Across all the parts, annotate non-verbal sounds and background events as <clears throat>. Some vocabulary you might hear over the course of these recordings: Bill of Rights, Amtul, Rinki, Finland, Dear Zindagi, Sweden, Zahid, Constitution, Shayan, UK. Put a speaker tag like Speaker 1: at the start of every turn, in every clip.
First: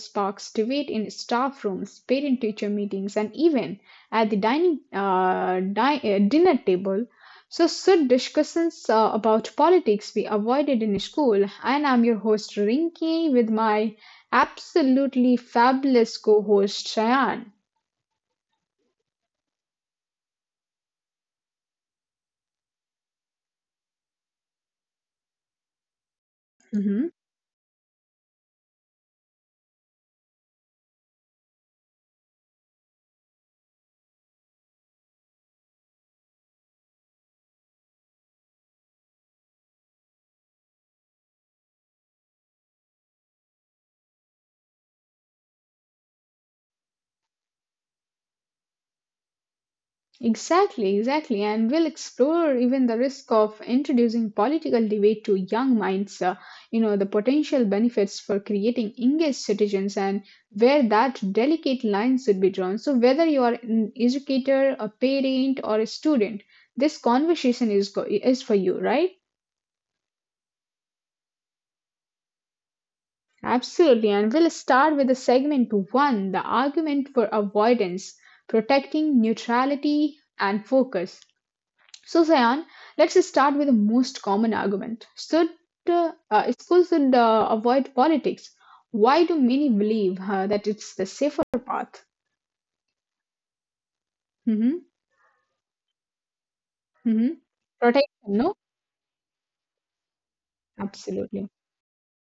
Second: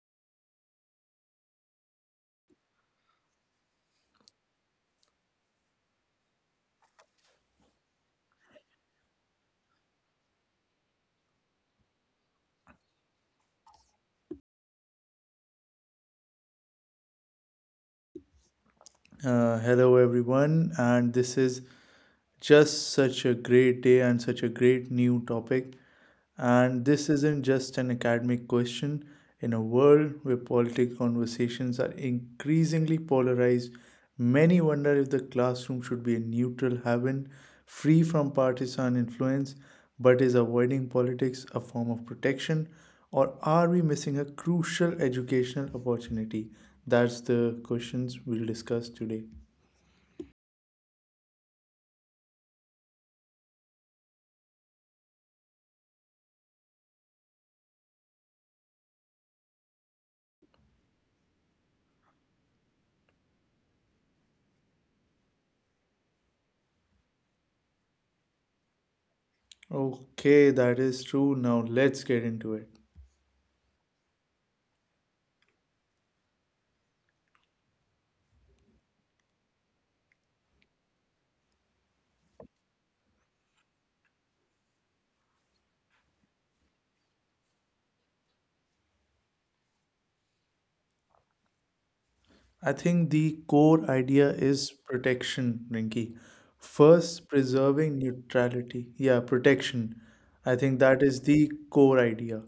Speaker 1: sparks debate in staff rooms, parent teacher meetings, and even at the dining, dinner table. So, should discussions about politics be avoided in school? And I'm your host, Rinki, with my absolutely fabulous co host, Shayan.
Speaker 2: Hello, everyone, and this is just such a great day and such a great new topic. And this isn't just an academic question. In a world where political conversations are increasingly polarized, many wonder if the classroom should be a neutral haven, free from partisan influence, but is avoiding politics a form of protection? Or are we missing a crucial educational opportunity? That's the questions we'll discuss today.
Speaker 1: Exactly, exactly. And we'll explore even the risk of introducing political debate to young minds, the potential benefits for creating engaged citizens and where that delicate line should be drawn. So, whether you are an educator, a parent, or a student, this conversation is for you, right?
Speaker 2: Okay, that is true. Now let's get into it.
Speaker 1: Absolutely. And we'll start with the segment one, the argument for avoidance, protecting neutrality and focus. So, Sayan, let's start with the most common argument. Should schools should avoid politics? Why do many believe that it's the safer path?
Speaker 2: I think the core idea is
Speaker 1: Hmm
Speaker 2: protection, Rinki. First,
Speaker 1: hmm
Speaker 2: preserving
Speaker 1: Protection, no?
Speaker 2: neutrality. Yeah, protection. I think that is the
Speaker 1: Absolutely.
Speaker 2: core idea.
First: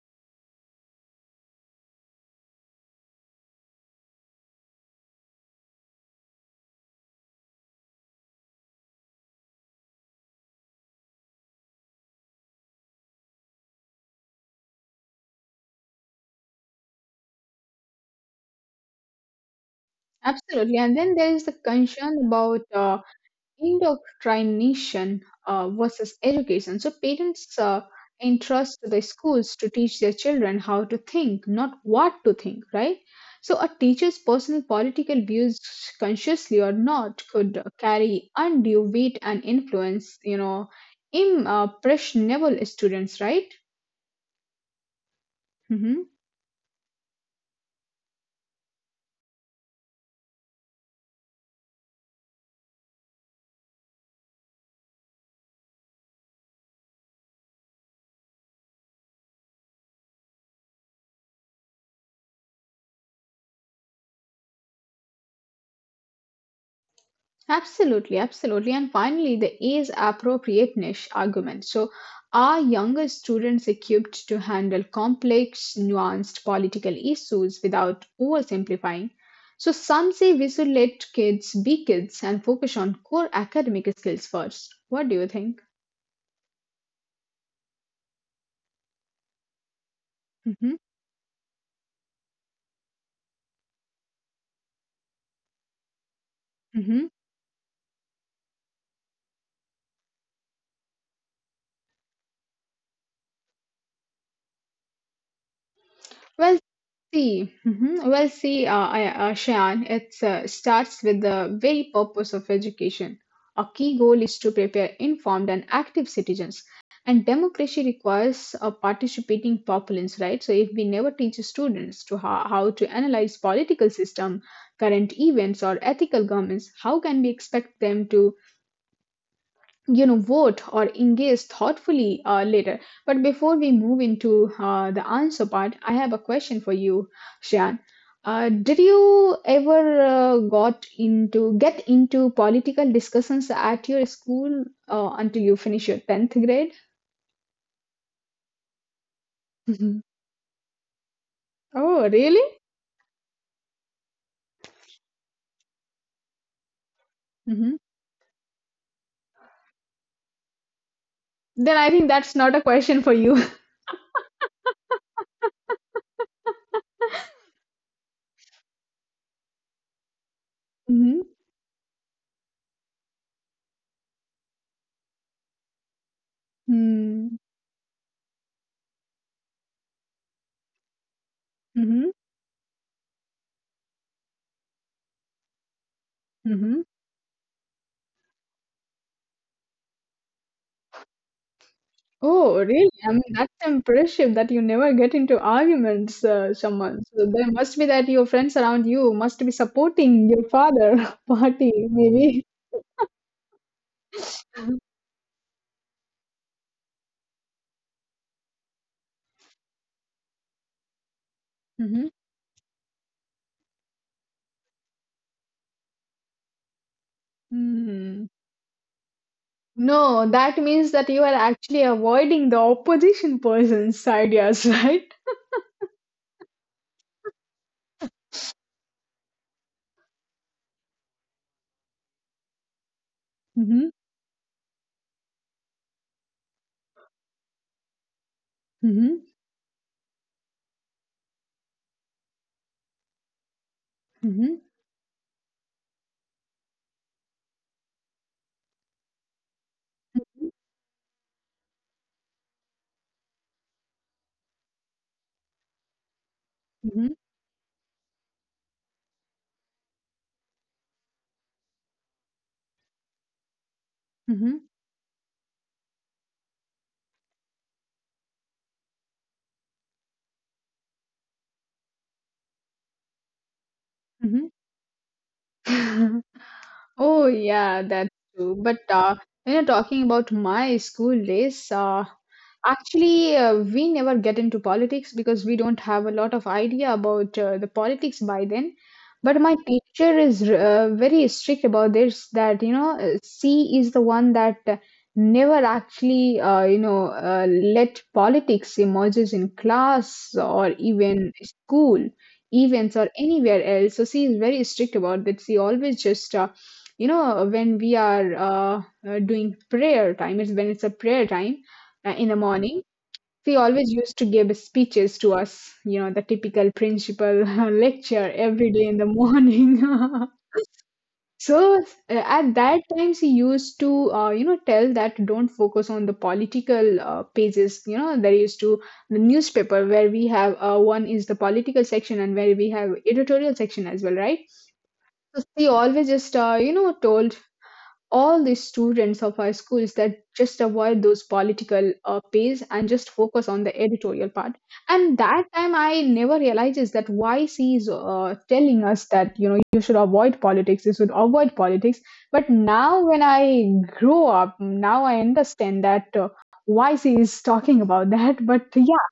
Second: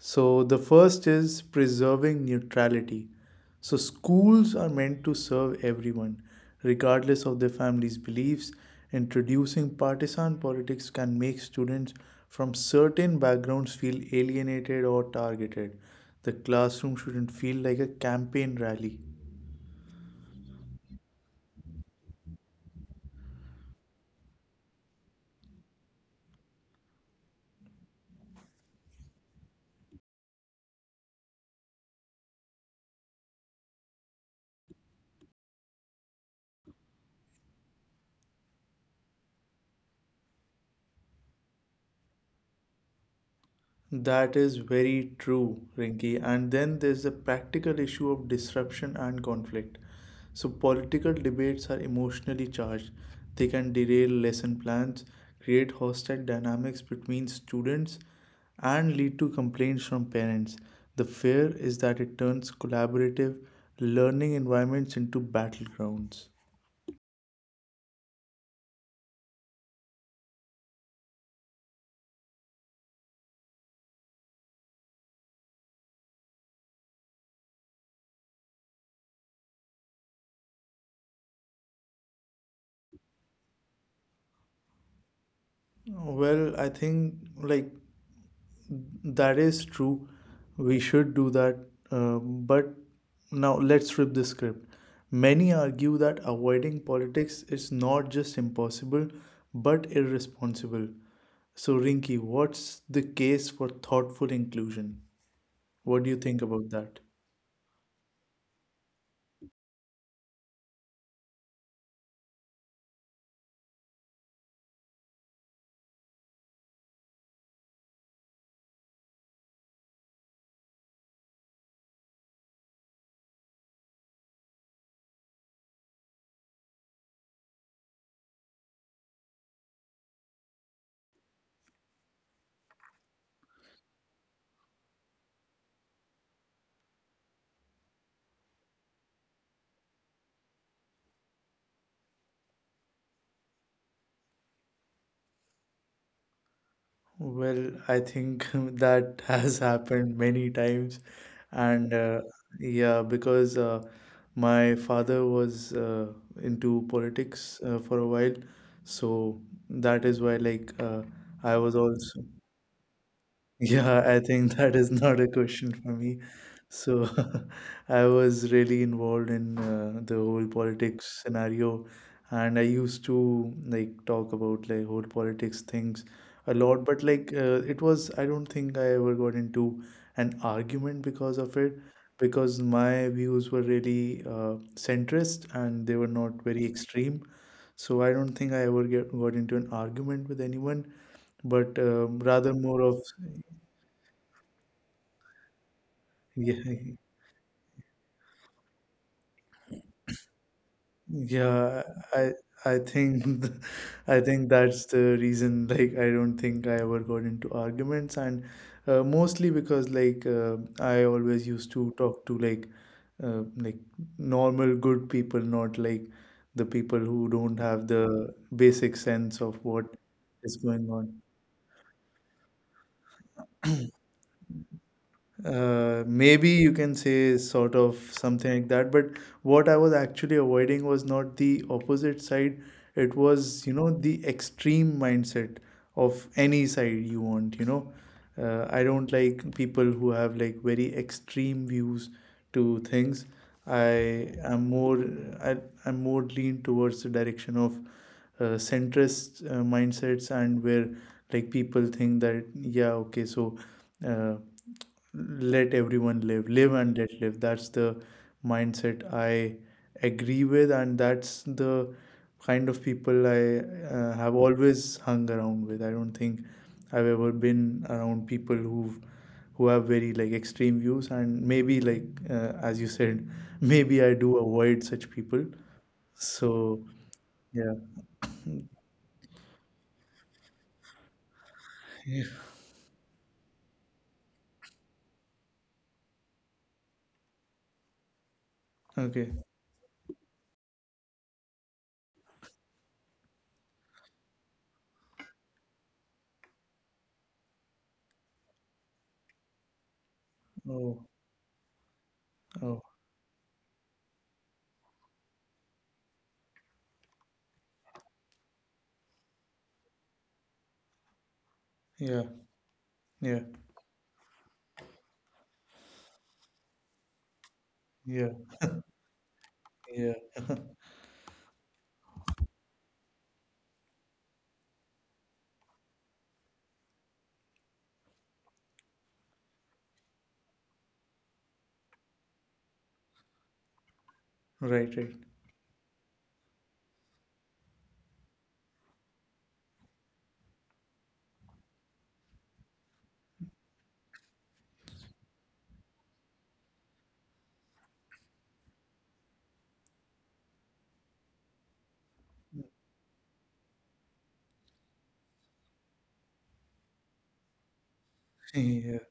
Speaker 2: So, the first is preserving neutrality. So, schools are meant to serve everyone, regardless of their family's beliefs. Introducing partisan politics can make students from certain backgrounds feel alienated or targeted. The classroom shouldn't feel like a campaign rally.
Speaker 1: Absolutely. And then there is the concern about indoctrination versus education. So parents entrust the schools to teach their children how to think, not what to think, right? So a teacher's personal political views, consciously or not, could carry undue weight and influence. You know, impressionable students, right?
Speaker 2: That is very true,
Speaker 1: Mhm.
Speaker 2: Rinki. And then there's the practical issue of disruption and conflict. So, political debates are emotionally charged. They can derail lesson plans, create hostile dynamics between students, and lead to complaints from parents. The fear is that it turns collaborative learning environments into battlegrounds.
Speaker 1: Absolutely, absolutely. And finally, the age appropriateness argument. So, are younger students equipped to handle complex, nuanced political issues without oversimplifying? So, some say we should let kids be kids and focus on core academic skills first. What do you think?
Speaker 2: Well, I think like that is true.
Speaker 1: Hmm
Speaker 2: We should do that. But now let's flip the script. Many argue that avoiding
Speaker 1: hmm
Speaker 2: politics is not just impossible, but irresponsible. So, Rinki, what's the case for thoughtful inclusion? What do you think
Speaker 1: Well,
Speaker 2: about that?
Speaker 1: see, mhm. Shayan, it starts with the very purpose of education. A key goal is to prepare informed and active citizens. And democracy requires a participating populace, right? So if we never teach students to how to analyze political system, current events, or ethical governments, how can we expect them to, you know, vote or engage thoughtfully later. But before we move into the answer part, I have a question for you, Shan. Uh, did you ever got into get into political discussions at your school until you finish your 10th grade?
Speaker 2: Well, I think <laughs> that has
Speaker 1: Mhm.
Speaker 2: happened many times, and
Speaker 1: Oh, really?
Speaker 2: yeah, because my father was into politics
Speaker 1: Hmm
Speaker 2: for a while, so that is why, like, I
Speaker 1: then
Speaker 2: was
Speaker 1: I think
Speaker 2: also.
Speaker 1: that's not a question for you. <laughs>
Speaker 2: Yeah, I think <laughs> that is not a question for me. So <laughs> I was really involved in the whole politics
Speaker 1: hmm
Speaker 2: scenario, and I used to like talk about like whole politics things a lot. But
Speaker 1: hmm
Speaker 2: like it was, I don't think I ever got into an argument because of it,
Speaker 1: hmm
Speaker 2: because my views were really centrist and they were not very
Speaker 1: hmm
Speaker 2: extreme. So I don't think I ever got into an argument with anyone, but rather
Speaker 1: Oh,
Speaker 2: more
Speaker 1: really?
Speaker 2: of
Speaker 1: I mean, that's impressive that you never get into arguments,
Speaker 2: yeah,
Speaker 1: Shaman. So there must be that your friends around you must be supporting your father <laughs> party,
Speaker 2: yeah, I
Speaker 1: maybe.
Speaker 2: I think <laughs> I think that's the reason like I don't think I ever got into arguments and mostly because like I always used to
Speaker 1: Mhm.
Speaker 2: talk to like uh, like normal good people, not like the people who don't have
Speaker 1: Hmm.
Speaker 2: the basic sense of what
Speaker 1: No, that
Speaker 2: is
Speaker 1: means
Speaker 2: going
Speaker 1: that you
Speaker 2: on.
Speaker 1: are actually avoiding the opposition person's ideas, <laughs> right?
Speaker 2: Maybe you can say sort of something like that, but what I was actually avoiding was not the opposite side. It was, you
Speaker 1: Mm-hmm.
Speaker 2: know, the extreme mindset of any side you want, you know. I don't
Speaker 1: Mm-hmm.
Speaker 2: like people who have like very extreme views to things. I
Speaker 1: Mm-hmm.
Speaker 2: am more, I, I'm more lean towards the direction of centrist mindsets, and where like people think that, yeah, okay, so uh, let everyone live and
Speaker 1: Mm-hmm.
Speaker 2: let live. That's the mindset I agree with, and that's the kind of people I have
Speaker 1: Mm-hmm.
Speaker 2: always hung around with. I don't think I've ever been around people who have very like extreme views, and maybe like as you said, <laughs> maybe I do
Speaker 1: Mm-hmm.
Speaker 2: avoid such people.
Speaker 1: <laughs>
Speaker 2: So
Speaker 1: Oh yeah,
Speaker 2: yeah,
Speaker 1: that's true. But when you're talking about my school days,
Speaker 2: yeah.
Speaker 1: actually, we never get into politics because we don't have a lot of idea about the politics by then. But
Speaker 2: Okay.
Speaker 1: my teacher is very strict about this that, you know, C is the one that never actually, let politics emerges in class or
Speaker 2: Oh,
Speaker 1: even school
Speaker 2: oh,
Speaker 1: events or anywhere else. So she is very strict about that. She always just when we are doing prayer time, it's when it's a prayer time in
Speaker 2: yeah,
Speaker 1: the morning,
Speaker 2: yeah,
Speaker 1: they always used to give speeches to us, you know, the typical principal <laughs> lecture
Speaker 2: yeah,
Speaker 1: every day in the morning.
Speaker 2: yeah.
Speaker 1: <laughs> So at that time she used to you know tell that don't focus on the political pages. You know, there used to the newspaper where we have one is the political section and where we have editorial section as well, right?
Speaker 2: Right, right.
Speaker 1: So she always just you know told all the students of our schools that just avoid those political pays and just focus on the editorial part. And that time I never realizes that why she is telling us that you know you should avoid politics, you should avoid politics. But now when I grow up now I understand that why she is talking about <laughs> that.
Speaker 2: <laughs>
Speaker 1: But
Speaker 2: Yeah.
Speaker 1: yeah.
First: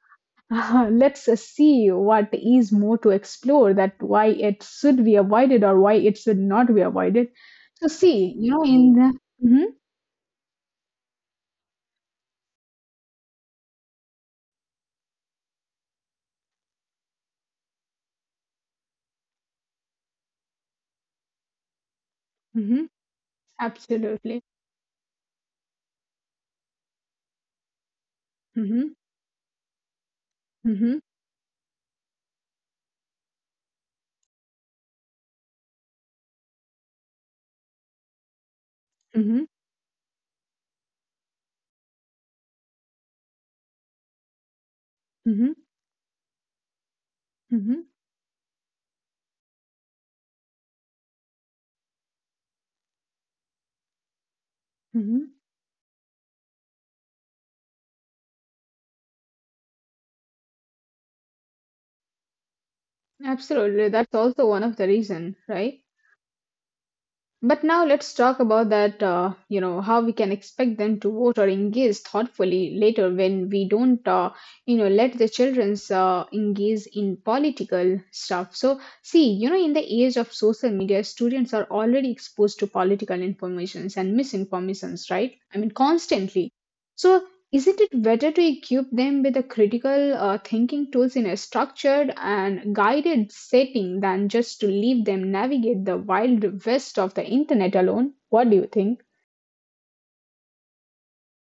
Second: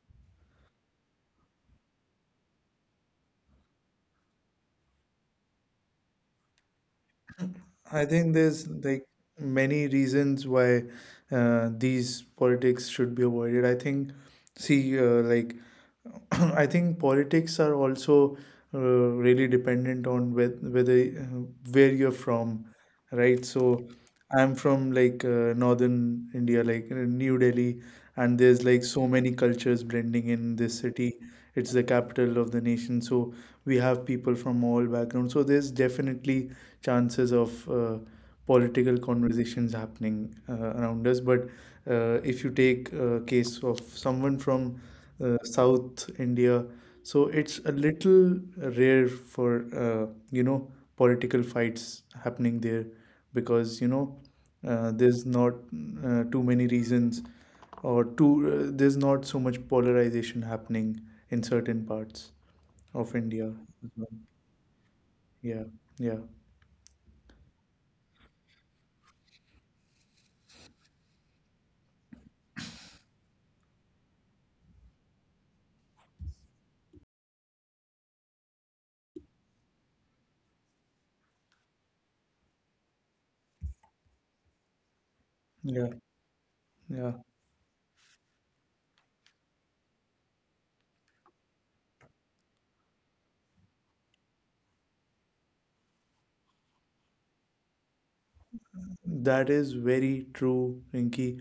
Speaker 1: <laughs> Let's see what is more to explore, that why it should be avoided or why it should not be avoided. So
Speaker 2: I think
Speaker 1: see, you know,
Speaker 2: there's
Speaker 1: in
Speaker 2: like
Speaker 1: the, hmm,
Speaker 2: many reasons why these politics should be avoided. I think, see, <clears throat> I think politics are also really dependent on whether where you're from,
Speaker 1: hmm
Speaker 2: right? So
Speaker 1: absolutely,
Speaker 2: I'm from like northern India, like New Delhi, and there's like
Speaker 1: hmm
Speaker 2: so many cultures blending in this
Speaker 1: hmm
Speaker 2: city. It's the capital of the nation, so we have people from all backgrounds. So there's definitely chances of political
Speaker 1: hmm
Speaker 2: conversations happening around us. But if you take a case of someone from
Speaker 1: hmm
Speaker 2: South India, so it's a
Speaker 1: hmm
Speaker 2: little rare for you know, political fights happening there, because you know there's
Speaker 1: hmm
Speaker 2: not too many reasons, or too there's not so much polarization happening in certain parts of India.
Speaker 1: absolutely,
Speaker 2: As
Speaker 1: that's
Speaker 2: well.
Speaker 1: also one of the reason,
Speaker 2: Yeah,
Speaker 1: right?
Speaker 2: yeah,
Speaker 1: But now let's talk about that, you know, how we can expect them to vote or engage thoughtfully later when we don't, you know, let the children's engage in political stuff. So, see, you know, in the age of social media, students are already exposed to political informations and misinformations, right? I mean,
Speaker 2: yeah,
Speaker 1: constantly.
Speaker 2: yeah.
Speaker 1: So isn't it better to equip them with the critical thinking tools in a structured and guided setting than just to leave them navigate the wild west of the internet alone? What do you think?
Speaker 2: That is very true, Rinki.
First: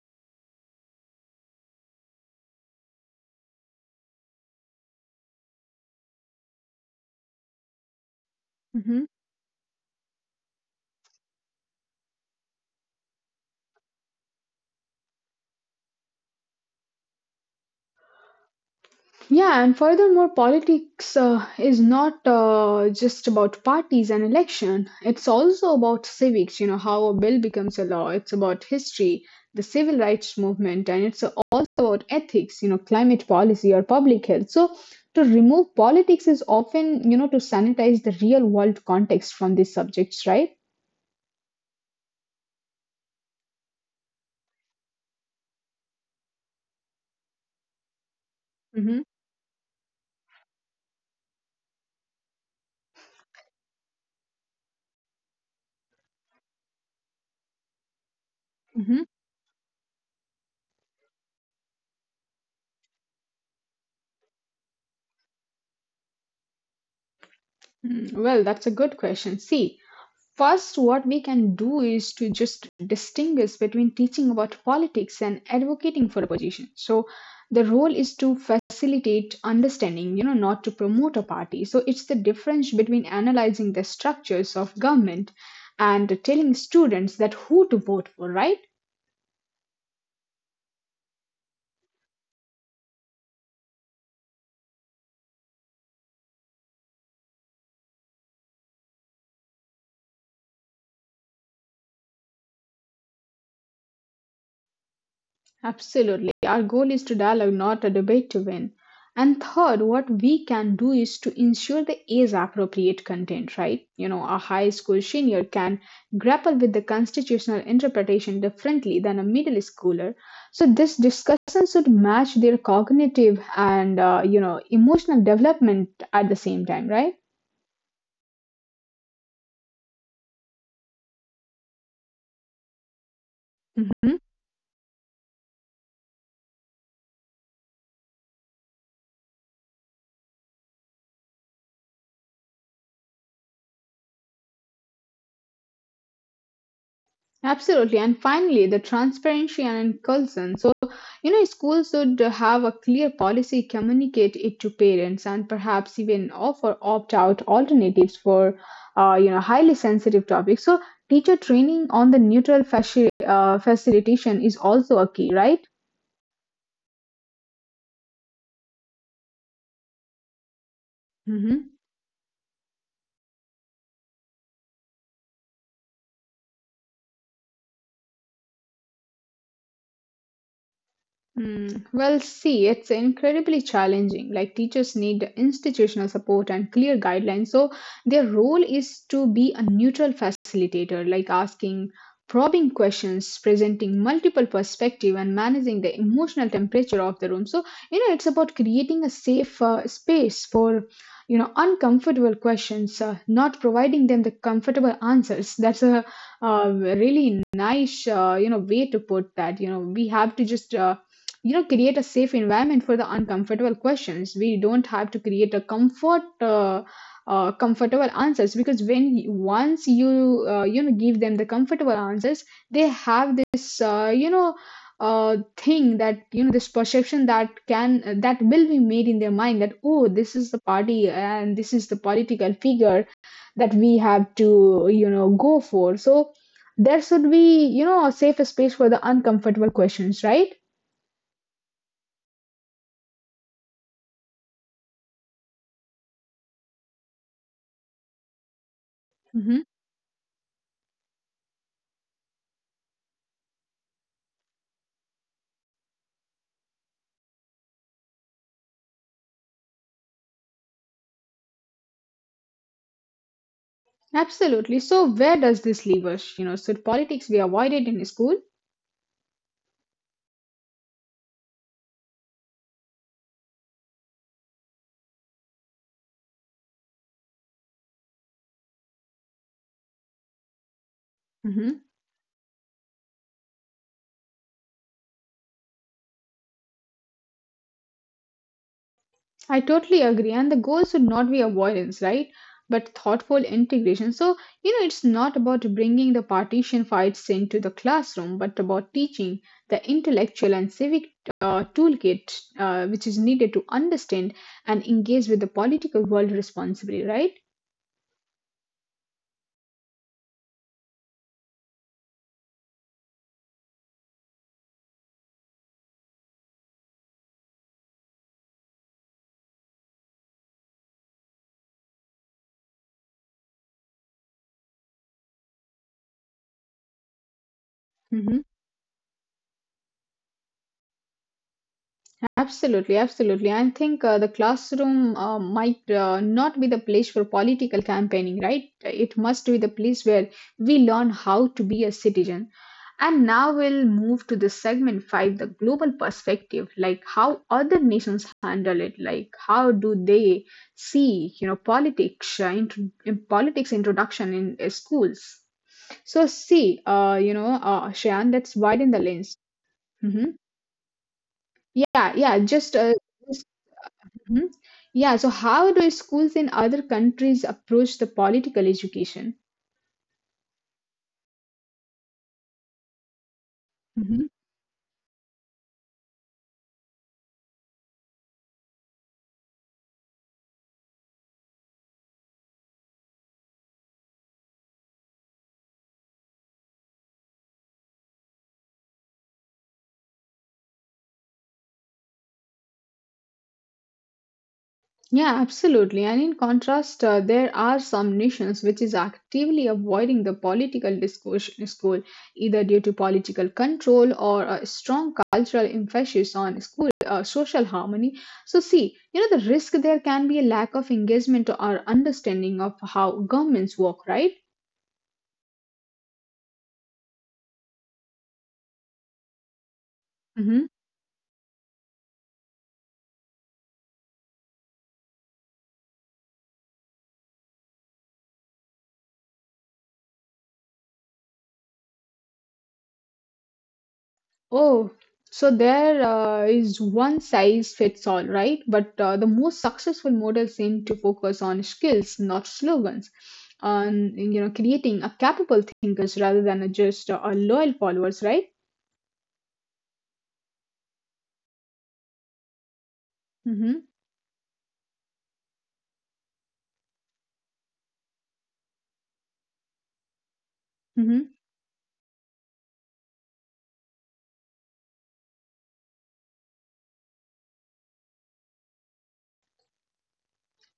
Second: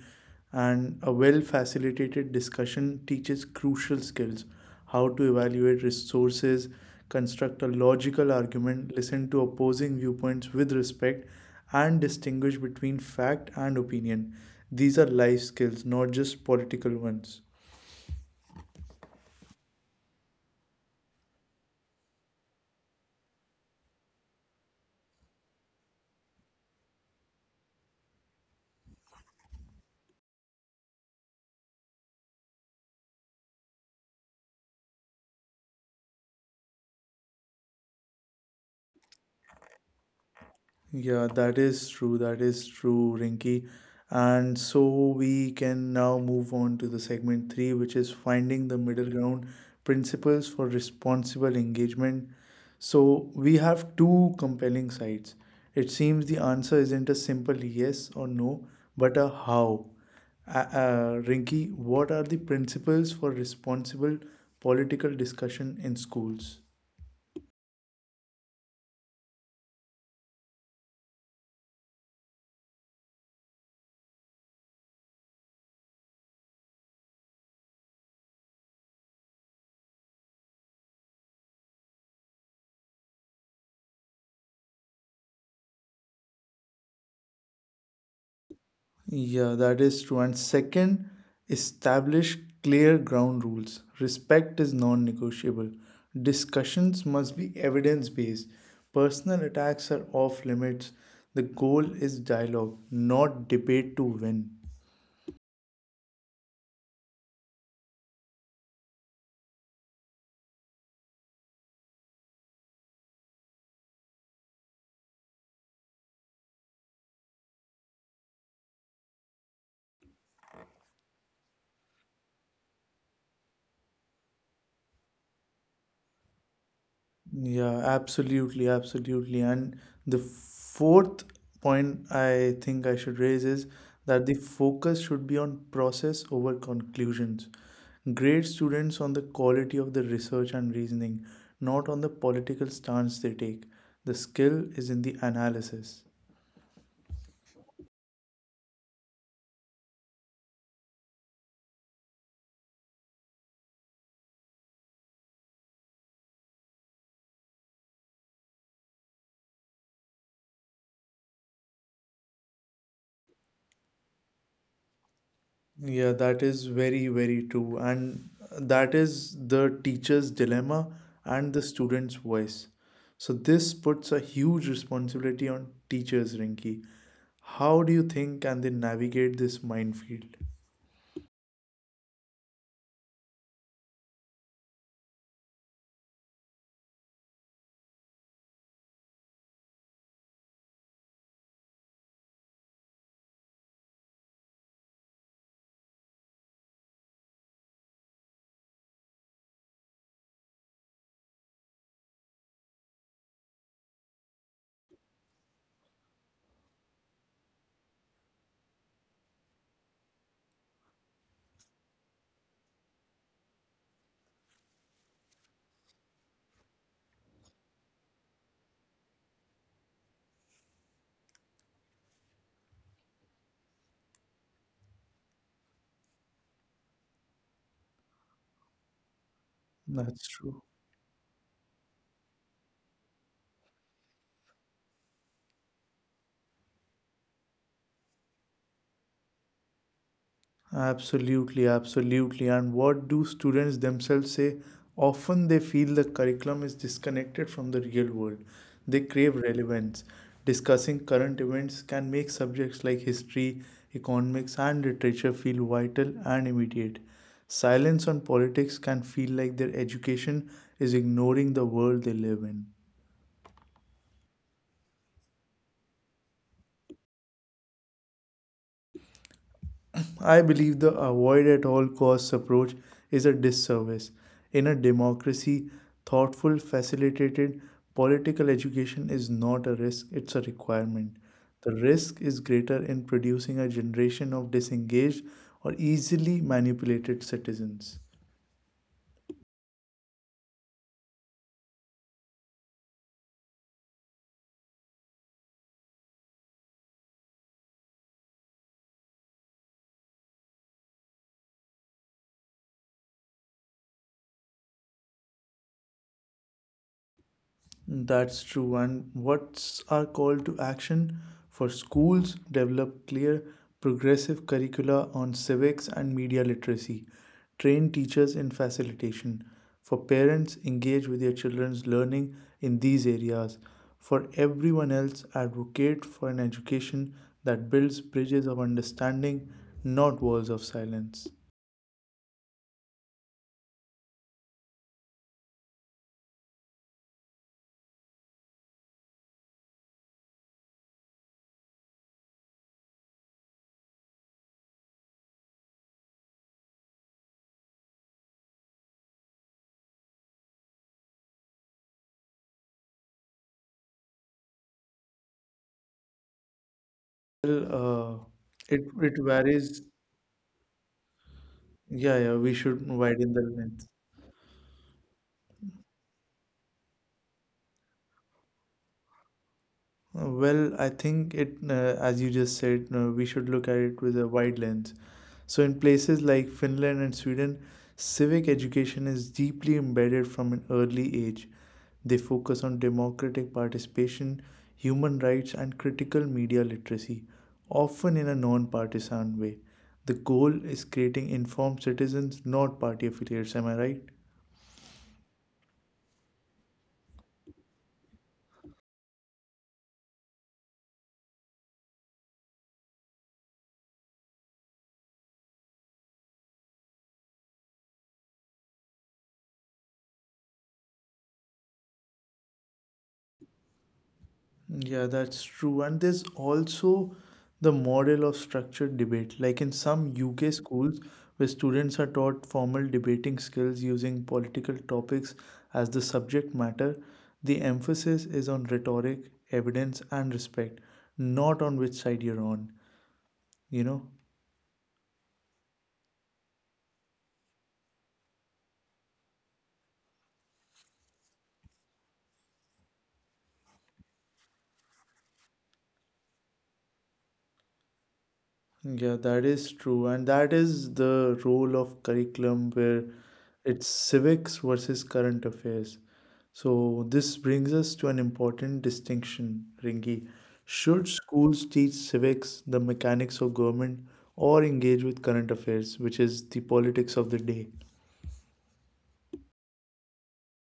Speaker 2: And a well facilitated discussion teaches crucial skills: how to evaluate resources, construct a logical argument, listen to opposing viewpoints with respect, and distinguish between fact and opinion. These are life skills, not just political ones.
Speaker 1: Yeah, and furthermore, politics is not just about parties and election. It's also about civics, you know, how a bill becomes a law. It's about history, the civil rights movement, and it's also about ethics, you know, climate policy or public health. So, to remove politics is often, you know, to sanitize the real world context from these subjects, right?
Speaker 2: Yeah, that is true. That is true, Rinky. And so we can now move on to the segment three, which is finding the
Speaker 1: Mm-hmm,
Speaker 2: middle ground principles for responsible engagement. So we have two compelling sides. It seems the answer isn't a simple yes or no, but a how. Rinky, what are the principles for responsible political discussion in schools?
Speaker 1: mm-hmm. Well, that's a good question. See, first, what we can do is to just distinguish between teaching about politics and advocating for a position. So, the role is to facilitate understanding, you know, not to promote a party. So, it's the difference between analyzing the structures of government and telling students that who to vote for, right?
Speaker 2: Yeah, that is true. And second, establish clear ground rules. Respect is non negotiable. Discussions must be evidence based. Personal attacks are off limits. The goal is dialogue, not debate to win.
Speaker 1: Absolutely. Our goal is to dialogue, not a debate to win. And third, what we can do is to ensure the age appropriate content, right? You know, a high school senior can grapple with the constitutional interpretation differently than a middle schooler. So this discussion should match their cognitive and, you know, emotional development at the same time, right?
Speaker 2: Yeah, absolutely, absolutely. And the fourth point I think I should raise is
Speaker 1: Mhm.
Speaker 2: that the focus should be on process over conclusions. Grade students on the quality of the research and reasoning, not on the political stance they take. The skill is in the analysis.
Speaker 1: Absolutely. And finally, the transparency and inclusion. So, you know, schools should have a clear policy, communicate it to parents, and perhaps even offer opt out alternatives for, you know, highly sensitive topics. So, teacher training on the neutral facilitation is also a key, right?
Speaker 2: Yeah, that is very, very true. And that is the teacher's dilemma and the
Speaker 1: hmm
Speaker 2: student's voice. So, this puts a huge responsibility on teachers, Rinki. How do you think can they navigate this minefield?
Speaker 1: Mm, well, see, it's incredibly challenging. Like, teachers need institutional support and clear guidelines. So, their role is to be a neutral facilitator, like asking probing questions, presenting multiple perspective, and managing the emotional temperature of the room. So, you know, it's about creating a safe space for, you know, uncomfortable questions, not providing them the comfortable answers. That's a, really nice, you know, way to put that. You know, we have to just you know create a safe environment for the uncomfortable questions. We don't have to create a comfortable answers, because once you you know give them the comfortable answers, they have this you know thing that you know this perception that can that will be made in their mind that oh
Speaker 2: That's
Speaker 1: this is
Speaker 2: true.
Speaker 1: the party and this is the political figure that we have to you know go for. So there should be you know a safe space for the uncomfortable questions, right?
Speaker 2: Absolutely, absolutely. And what do students themselves say? Often they feel the curriculum is disconnected from the real world. They crave
Speaker 1: Mhm.
Speaker 2: relevance. Discussing current events can make subjects like history, economics, and literature feel vital and immediate. Silence on politics can feel like their education is ignoring the world they live in.
Speaker 1: Absolutely. So where does this leave us? You know, should politics be avoided in school?
Speaker 2: I believe the avoid at all costs approach is a disservice. In a democracy, thoughtful, facilitated political education is not a risk, it's a requirement. The
Speaker 1: Hmm
Speaker 2: risk is greater in producing a generation of disengaged or easily manipulated citizens.
Speaker 1: I totally agree. And the goal should not be avoidance, right? But thoughtful integration. So, you know, it's not about bringing the partition fights into the classroom, but about teaching the intellectual and civic toolkit which is needed to understand and engage with the political world responsibly, right?
Speaker 2: That's true. And what's our call to action for schools? Develop clear, progressive curricula on civics and media literacy. Train teachers in facilitation. For parents, engage with your children's learning in these areas. For everyone else, advocate for an education that builds bridges
Speaker 1: Mhm.
Speaker 2: of understanding, not walls of silence.
Speaker 1: Absolutely, absolutely. I think the classroom might not be the place for political campaigning, right? It must be the place where we learn how to be a citizen. And now we'll move to the segment five, the global perspective, like how other nations handle it, like how do they see, you know, politics, in politics introduction in schools. So see,
Speaker 2: Well, uh,
Speaker 1: Shayan, let's
Speaker 2: it,
Speaker 1: widen the
Speaker 2: it
Speaker 1: lens.
Speaker 2: varies.
Speaker 1: Hmm
Speaker 2: Yeah,
Speaker 1: Yeah,
Speaker 2: yeah,
Speaker 1: yeah,
Speaker 2: we
Speaker 1: just
Speaker 2: should widen the lens.
Speaker 1: Mhm. Yeah, so how do schools in other countries approach the political education?
Speaker 2: Well, I think it, as you just said, we should look at it with a
Speaker 1: Mhm.
Speaker 2: wide lens. So, in places like Finland and Sweden, civic education is deeply embedded from an early age. They focus on democratic participation, human rights, and critical media literacy, often in a non partisan way. The goal is creating informed citizens, not party affiliates. Am I right?
Speaker 1: Yeah, absolutely. And in contrast, there are some nations which is actively avoiding the political discourse in school, either due to political control or a strong cultural emphasis on school social harmony. So, see, you know, the risk there can be a lack of engagement or understanding of how governments work, right?
Speaker 2: Yeah, that's true. And there's also the model of structured debate. Like in some UK
Speaker 1: Mhm.
Speaker 2: schools, where students are taught formal debating skills using political topics as the subject matter, the emphasis is on rhetoric, evidence, and respect, not on which side you're on, you know?
Speaker 1: Oh, so there is one size fits all, right? But the most successful models seem to focus on skills, not slogans, on you know creating a capable thinkers rather than a just a loyal followers, right?
Speaker 2: Yeah, that is true. And that is the role of curriculum where
Speaker 1: Mm-hmm,
Speaker 2: it's civics versus current affairs. So this brings us to an important distinction, Ringi. Should
Speaker 1: mm-hmm.
Speaker 2: schools teach civics, the mechanics of government, or engage with current affairs, which is the politics of the day?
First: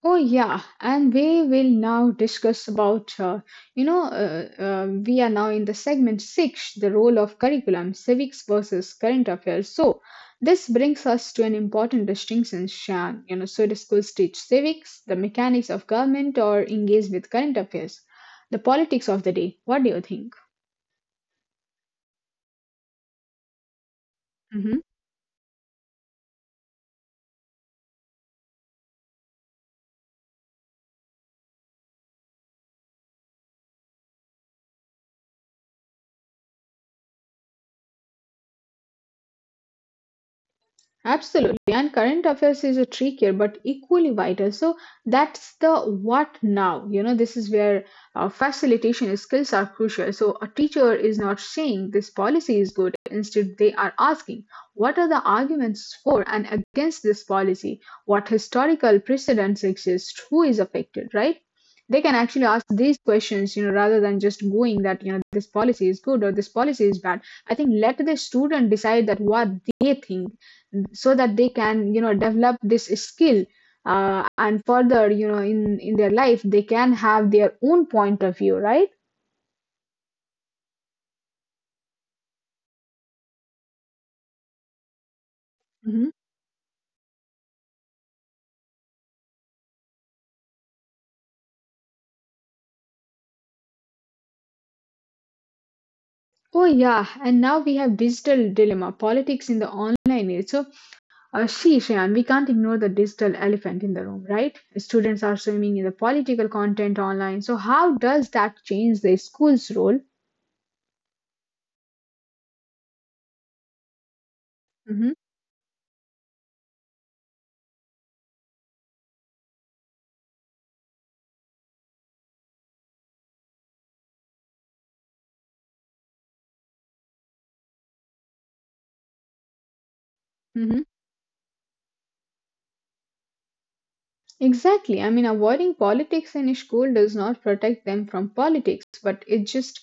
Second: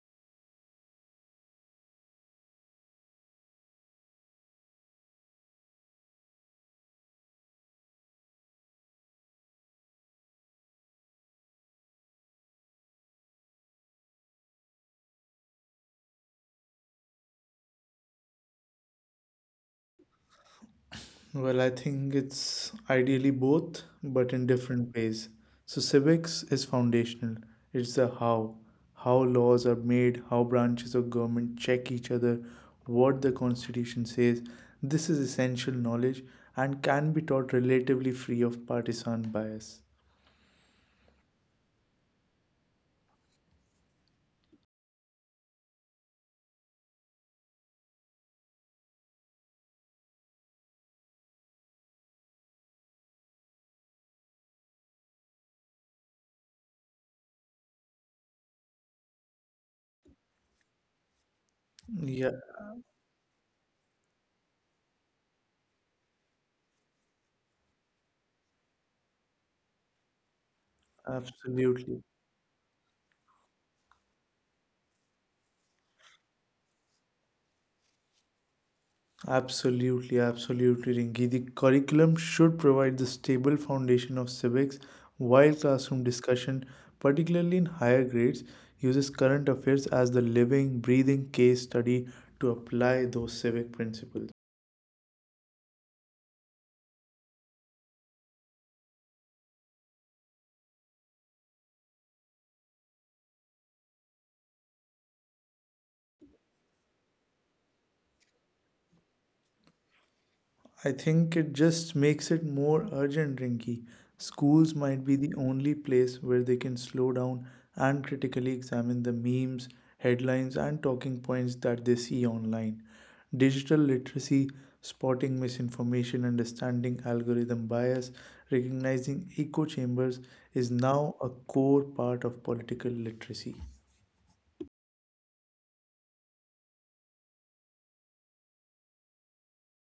Speaker 1: Oh yeah, and we will now discuss about we are now in the segment six, the role of curriculum, civics versus current affairs. So this brings us to an important distinction, Shan. So the schools teach civics, the mechanics of government, or engage with current affairs, the politics of the day. What do you think?
Speaker 2: Well, I think it's ideally both, but in
Speaker 1: Mm-hmm.
Speaker 2: different ways. So, civics is foundational. It's the how. How laws are made, how branches of government check each other, what the Constitution says. This is essential knowledge and can be taught relatively free of partisan bias.
Speaker 1: Absolutely. And current affairs is a trickier but equally vital. So that's the what now. You know, this is where facilitation skills are crucial. So a teacher is not saying this policy is good. Instead, they are asking what are the arguments for and against this policy? What historical precedents exist? Who is affected, right? They can
Speaker 2: Yeah,
Speaker 1: actually ask these questions, you know, rather than just going that, you know, this policy is good or this policy is bad. I think let the student decide that what they think so that they
Speaker 2: absolutely.
Speaker 1: can you know develop this skill and further you know in their life they can have their own point of view, right.
Speaker 2: Absolutely, absolutely, Rinki. The curriculum should provide the stable foundation of civics while classroom
Speaker 1: Hmm.
Speaker 2: discussion, particularly in higher grades, uses current affairs as the living, breathing case study to apply those civic principles.
Speaker 1: Oh yeah, and now we have digital dilemma, politics in the online age. So, see, Shayan, we can't ignore the digital elephant in the room, right? Students are swimming in the political content online. So, how does that change the school's role?
Speaker 2: I think it just makes it more urgent, Rinky. Schools might be
Speaker 1: Hmm.
Speaker 2: the only place where they can slow down and critically examine the memes, headlines, and talking points that they see online. Digital literacy, spotting misinformation, understanding algorithm bias, recognizing echo chambers, is now a core part of political literacy.
Speaker 1: Exactly. I mean, avoiding politics in school does not protect them from politics, but it just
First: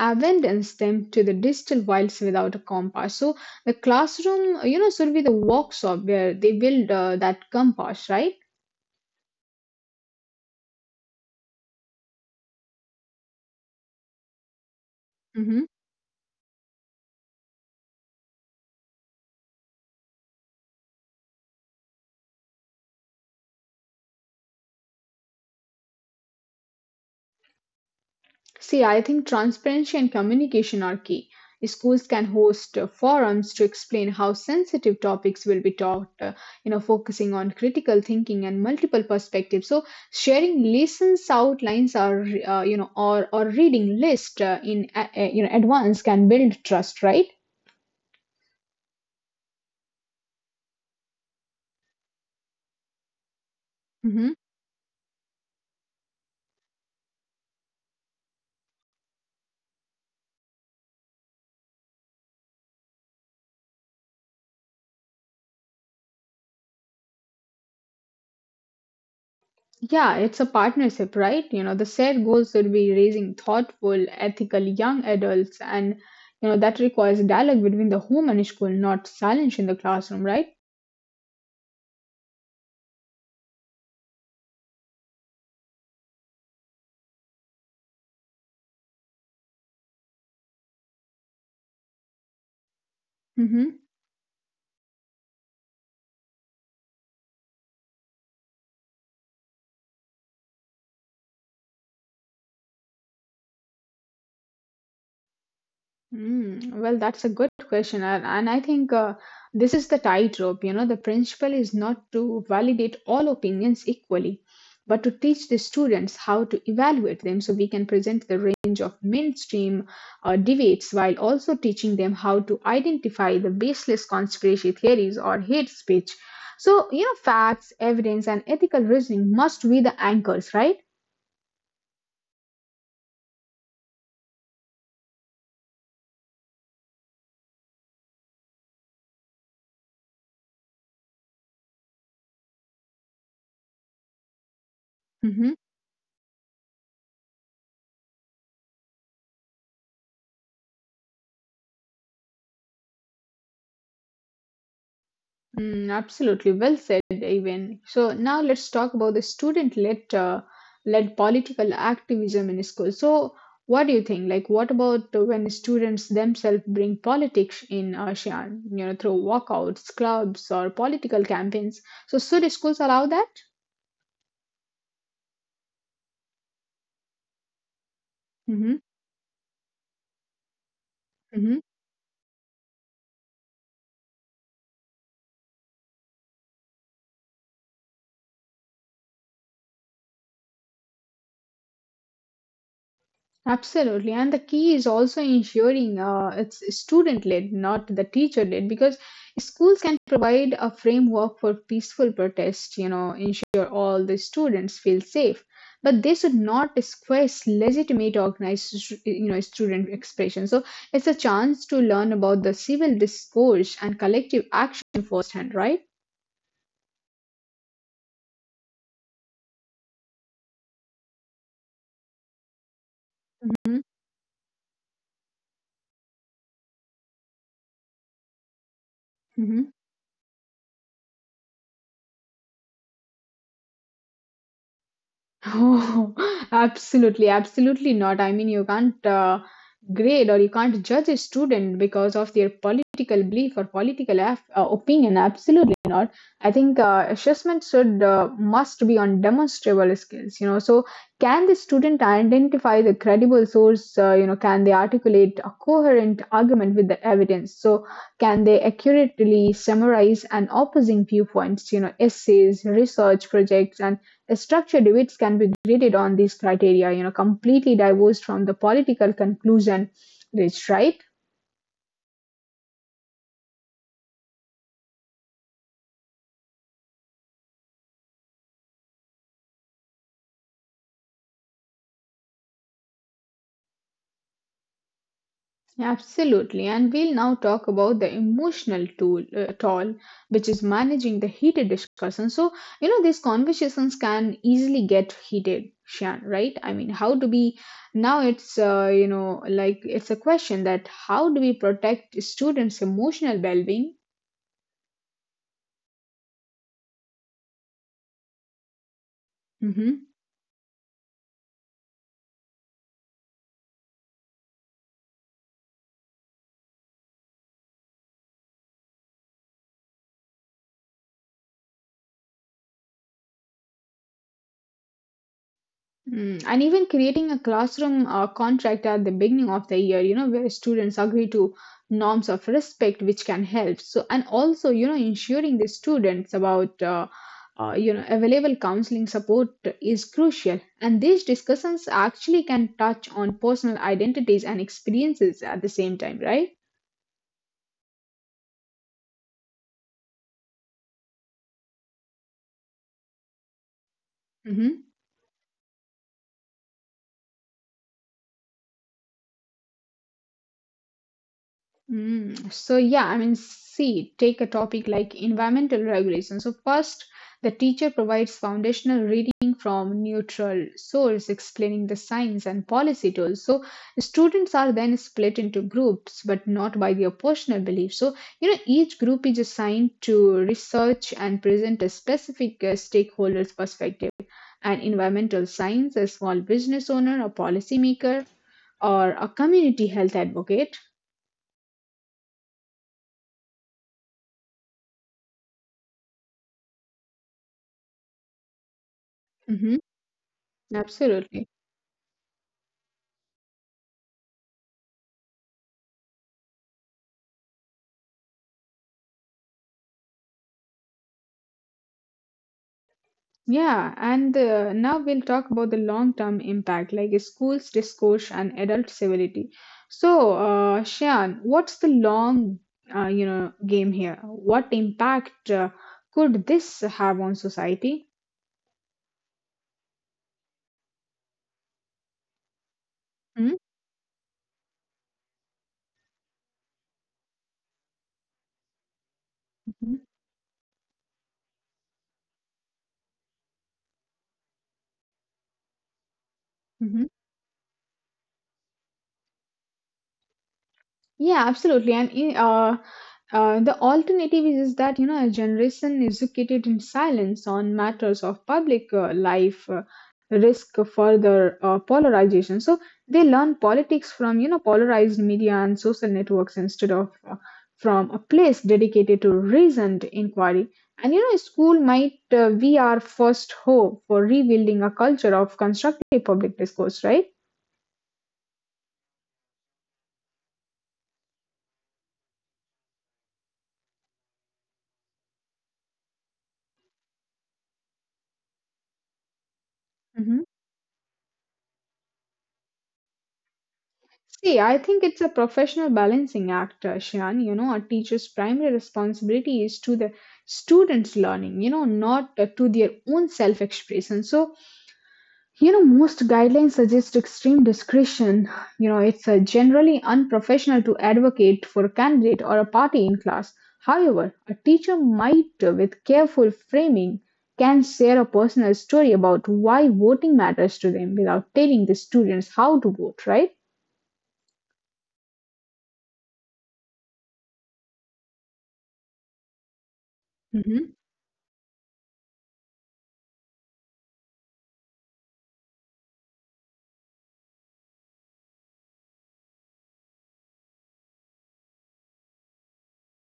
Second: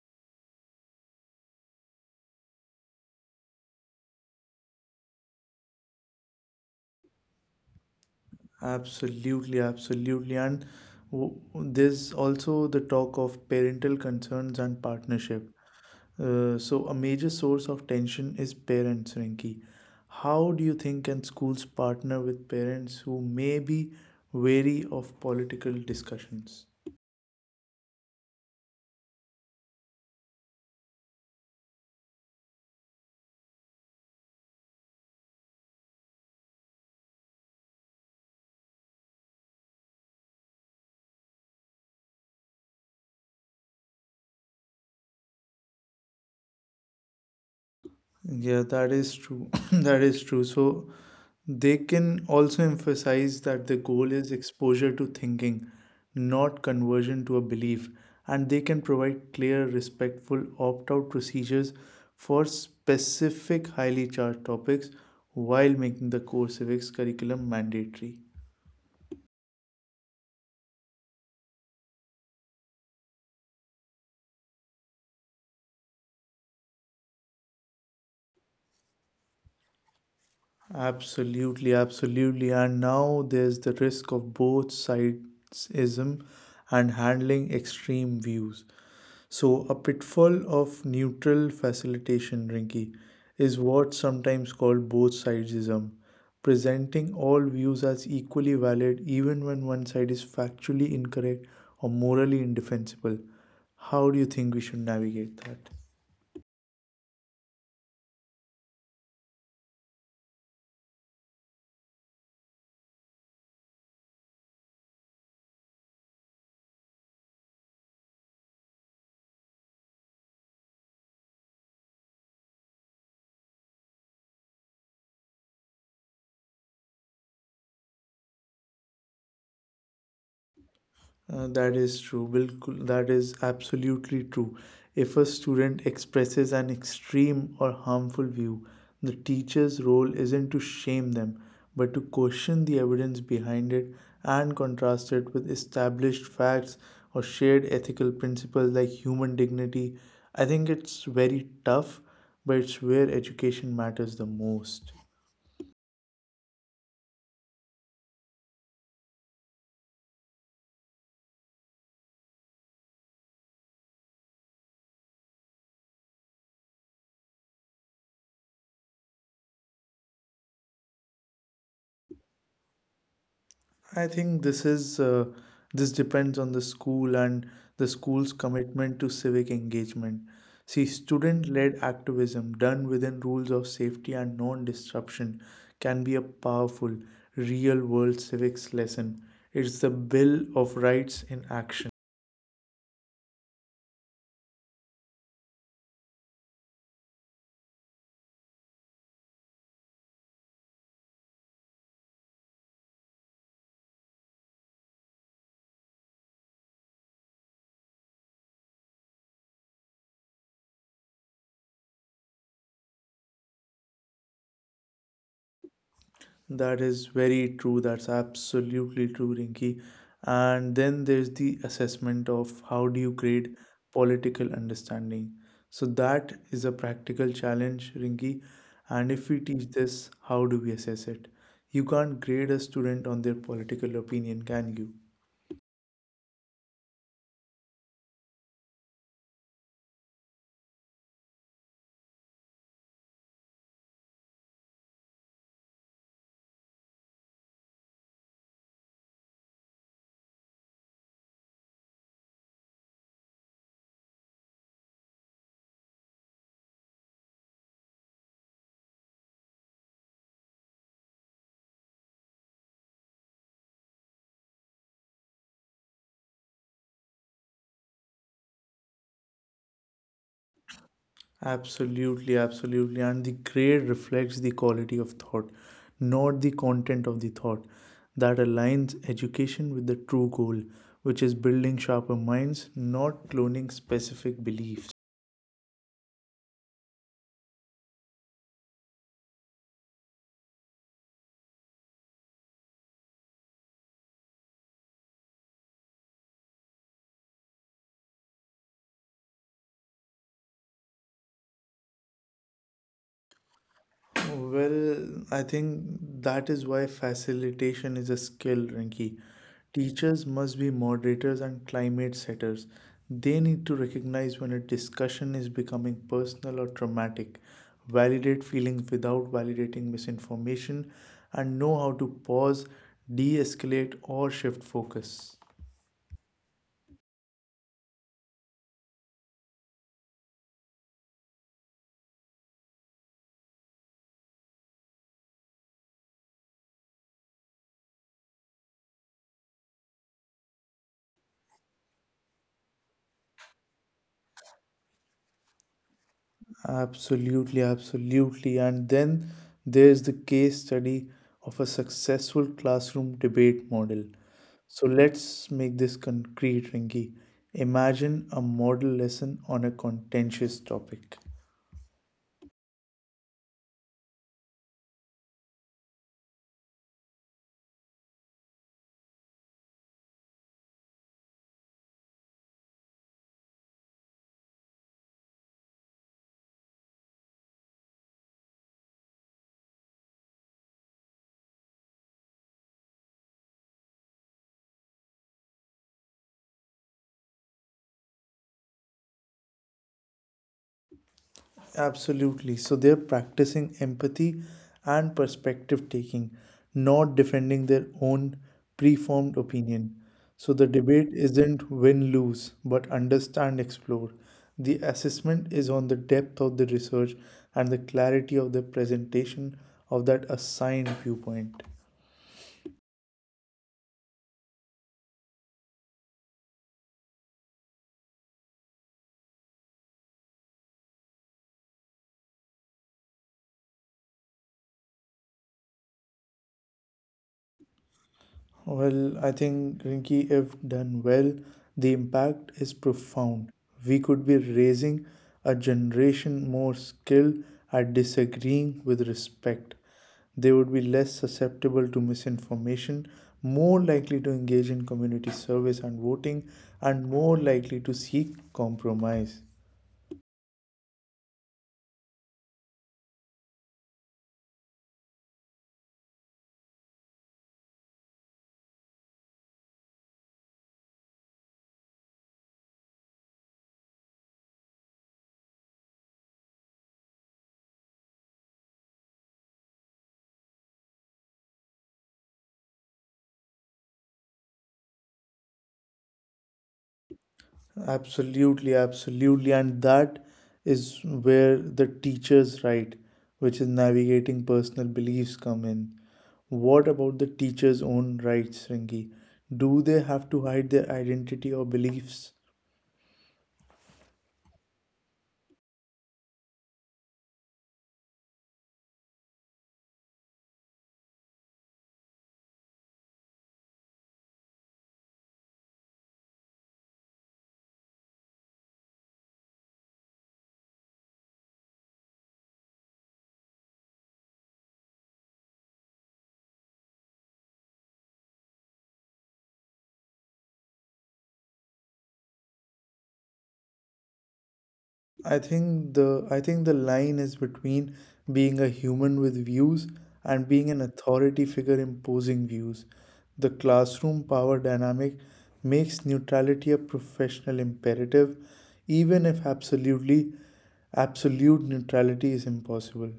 Speaker 1: abandons them to the digital wilds without a compass. So the classroom, you know, should be the workshop where they build that compass, right?
Speaker 2: Absolutely, absolutely. And there's also the talk of parental concerns and partnership.
Speaker 1: Hmm.
Speaker 2: So, a major source of tension is parents, Rinki. How do you think can schools partner with parents who may be wary of political discussions?
Speaker 1: See, I think transparency and communication are key. Schools can host forums to explain how sensitive topics will be taught, you know, focusing on critical thinking and multiple perspectives. So, sharing lessons outlines or you know or reading list in you know advance can build trust, right?
Speaker 2: Yeah, that is true. <coughs> <clears throat> That is true. So, they can also emphasize that the goal is exposure to thinking, not conversion to a belief, and they can provide clear, respectful opt out procedures for specific, highly charged topics while making the core civics curriculum mandatory.
Speaker 1: Yeah, it's a partnership, right? You know, the shared goals should be raising thoughtful, ethical young adults, and you know that requires dialogue between the home and school, not silence in the classroom, right?
Speaker 2: Absolutely, absolutely. And now there's the risk of both sidesism and handling extreme views. So, a pitfall of neutral facilitation, Rinki, is
Speaker 1: Mm-hmm.
Speaker 2: what's sometimes called both sidesism, presenting all views as equally valid even when one side is factually incorrect or morally indefensible. How do you think we should navigate that?
Speaker 1: Mm, well, that's a good question, and I think this is the tightrope. You know, the principle is not to validate all opinions equally, but to teach the students how to evaluate them so we can present the range of mainstream debates while also teaching them how to identify the baseless conspiracy theories or hate speech. So, you know, facts, evidence, and ethical reasoning must be the anchors, right?
Speaker 2: That is true. Bilkul, that is absolutely true. If a student expresses an extreme or harmful view, the teacher's role isn't to shame them, but to question the evidence behind it and contrast it with established facts or shared ethical principles like human dignity. I think it's very tough, but it's where education matters the most.
Speaker 1: Mm, absolutely, well said, even. So now let's talk about the student-led led political activism in school. So what do you think? Like, what about when students themselves bring politics in ASEAN, you know, through walkouts, clubs, or political campaigns? So should schools allow that?
Speaker 2: I think this depends on the school and the school's
Speaker 1: Mm-hmm.
Speaker 2: commitment to civic engagement. See,
Speaker 1: Mm-hmm.
Speaker 2: student-led activism done within rules of safety and non-disruption can be a powerful real-world civics lesson. It's the Bill of Rights in action.
Speaker 1: Absolutely, and the key is also ensuring it's student led, not the teacher led, because schools can provide a framework for peaceful protest, you know, ensure all the students feel safe. But they should not discuss legitimate organized, you know, student expression. So it's a chance to learn about the civil discourse and collective action firsthand, right?
Speaker 2: That is very true. That's absolutely true, Rinki. And then there's the assessment of how do you grade
Speaker 1: Hmm.
Speaker 2: political understanding. So that is a practical challenge, Rinki. And if we teach
Speaker 1: Hmm.
Speaker 2: this, how do we assess it? You can't grade a student on their political opinion, can you?
Speaker 1: Oh, <laughs> absolutely, absolutely not. I mean, you can't grade or you can't judge a student because of their political belief or political af opinion. Absolutely not. I think assessment should must be on demonstrable skills. You know, so can the student identify the credible source? You know, can they articulate a coherent argument with the evidence? So can they accurately summarize an opposing viewpoints? You know, essays, research projects, and structure debates can be graded on these criteria, you know, completely divorced from the political conclusion reached, right?
Speaker 2: Absolutely, absolutely. And the grade reflects the quality of thought, not the content of the thought. That aligns education with the true goal, which is building sharper minds, not cloning specific beliefs.
Speaker 1: Absolutely, and we'll now talk about the emotional toll, which is managing the heated discussion. So, you know, these conversations can easily get heated, Shan, right? I mean, how do we now it's, you know, like it's a question that how do we protect students' emotional well being?
Speaker 2: Well, I think that is why facilitation is a skill, Rinki. Teachers must be moderators and climate setters. They need to recognize when a discussion is becoming personal or traumatic, validate feelings without validating misinformation, and know how to pause, de escalate, or shift focus.
Speaker 1: Mm, and even creating a classroom contract at the beginning of the year, you know, where students agree to norms of respect, which can help. So, and also, you know, ensuring the students about, you know, available counseling support is crucial. And these discussions actually can touch on personal identities and experiences at the same time, right?
Speaker 2: Absolutely, absolutely. And then there's the case study of a successful classroom debate model.
Speaker 1: Mhm.
Speaker 2: So let's make this concrete, Rinky. Imagine a model lesson on a contentious topic.
Speaker 1: Mm, so yeah, I mean, see, take a topic like environmental regulation. So first, the teacher provides foundational reading from neutral source explaining the science and policy tools. So students are then split into groups, but not by their personal beliefs. So, you know, each group is assigned to research and present a specific stakeholder's perspective. An environmental science, a small business owner, a policymaker, or a community health advocate.
Speaker 2: Absolutely. So they're practicing empathy and perspective taking, not defending their own preformed
Speaker 1: Hmm.
Speaker 2: opinion. So the debate
Speaker 1: Absolutely.
Speaker 2: isn't win lose, but understand explore. The assessment is on the depth of the research and the clarity of the presentation of that assigned viewpoint.
Speaker 1: Yeah, and now we'll talk about the long-term impact, like schools discourse and adult civility. So, Shayan, what's the long, you know, game here? What impact could this have on society?
Speaker 2: Well, I think, Rinki, if done well, the impact is profound. We could be raising a generation more skilled at disagreeing with respect.
Speaker 1: Mm-hmm.
Speaker 2: They would be less susceptible to misinformation, more likely to engage in community service and voting, and more likely to seek compromise.
Speaker 1: Yeah, absolutely. And the alternative is that you know a generation educated in silence on matters of public life risk further polarization. So they learn politics from you know polarized media and social networks instead of from a place dedicated to reasoned inquiry. And you know, school might be our first hope for rebuilding a culture of constructive public discourse, right?
Speaker 2: Absolutely, absolutely. And that is where the teacher's right, which is navigating personal beliefs, come in. What about the teacher's own rights, Ringi? Do they have
Speaker 1: Mhm.
Speaker 2: to hide their identity or beliefs?
Speaker 1: See, I think it's a professional balancing act, Shan. You know, a teacher's primary responsibility is to the students' learning, you know, not to their own self expression. So, you know, most guidelines suggest extreme discretion. You know, it's generally unprofessional to advocate for a candidate or a party in class. However, a teacher might, with careful framing, can share a personal story about why voting matters to them without telling the students how to vote, right?
Speaker 2: I think the line is between being a human with views and being an authority figure imposing views. The classroom power dynamic makes neutrality a professional imperative, even if absolute neutrality is impossible,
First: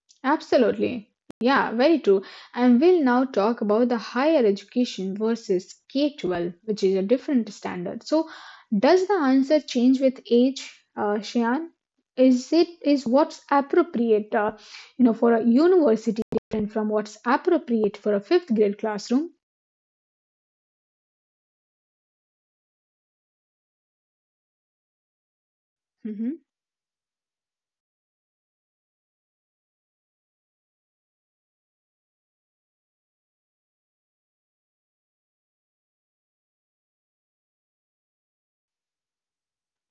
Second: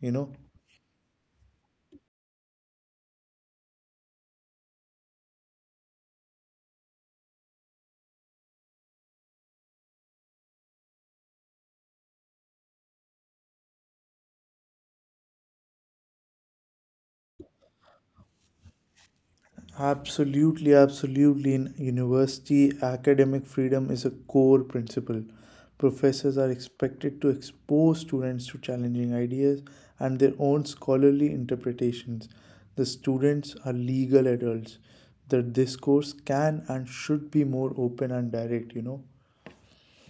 Speaker 2: you know?
Speaker 1: Absolutely. Yeah, very true. And we'll now talk about the higher education versus K 12, which is a different standard. So, does the answer change with age, Shayan? Is what's appropriate, you know, for a university different from what's appropriate for a fifth grade classroom?
Speaker 2: Absolutely, absolutely. In university, academic freedom is a core principle. Professors are
Speaker 1: Mm-hmm.
Speaker 2: expected to expose students to challenging ideas and their own scholarly interpretations. The students are legal adults. The discourse can and should be more open and direct, you know.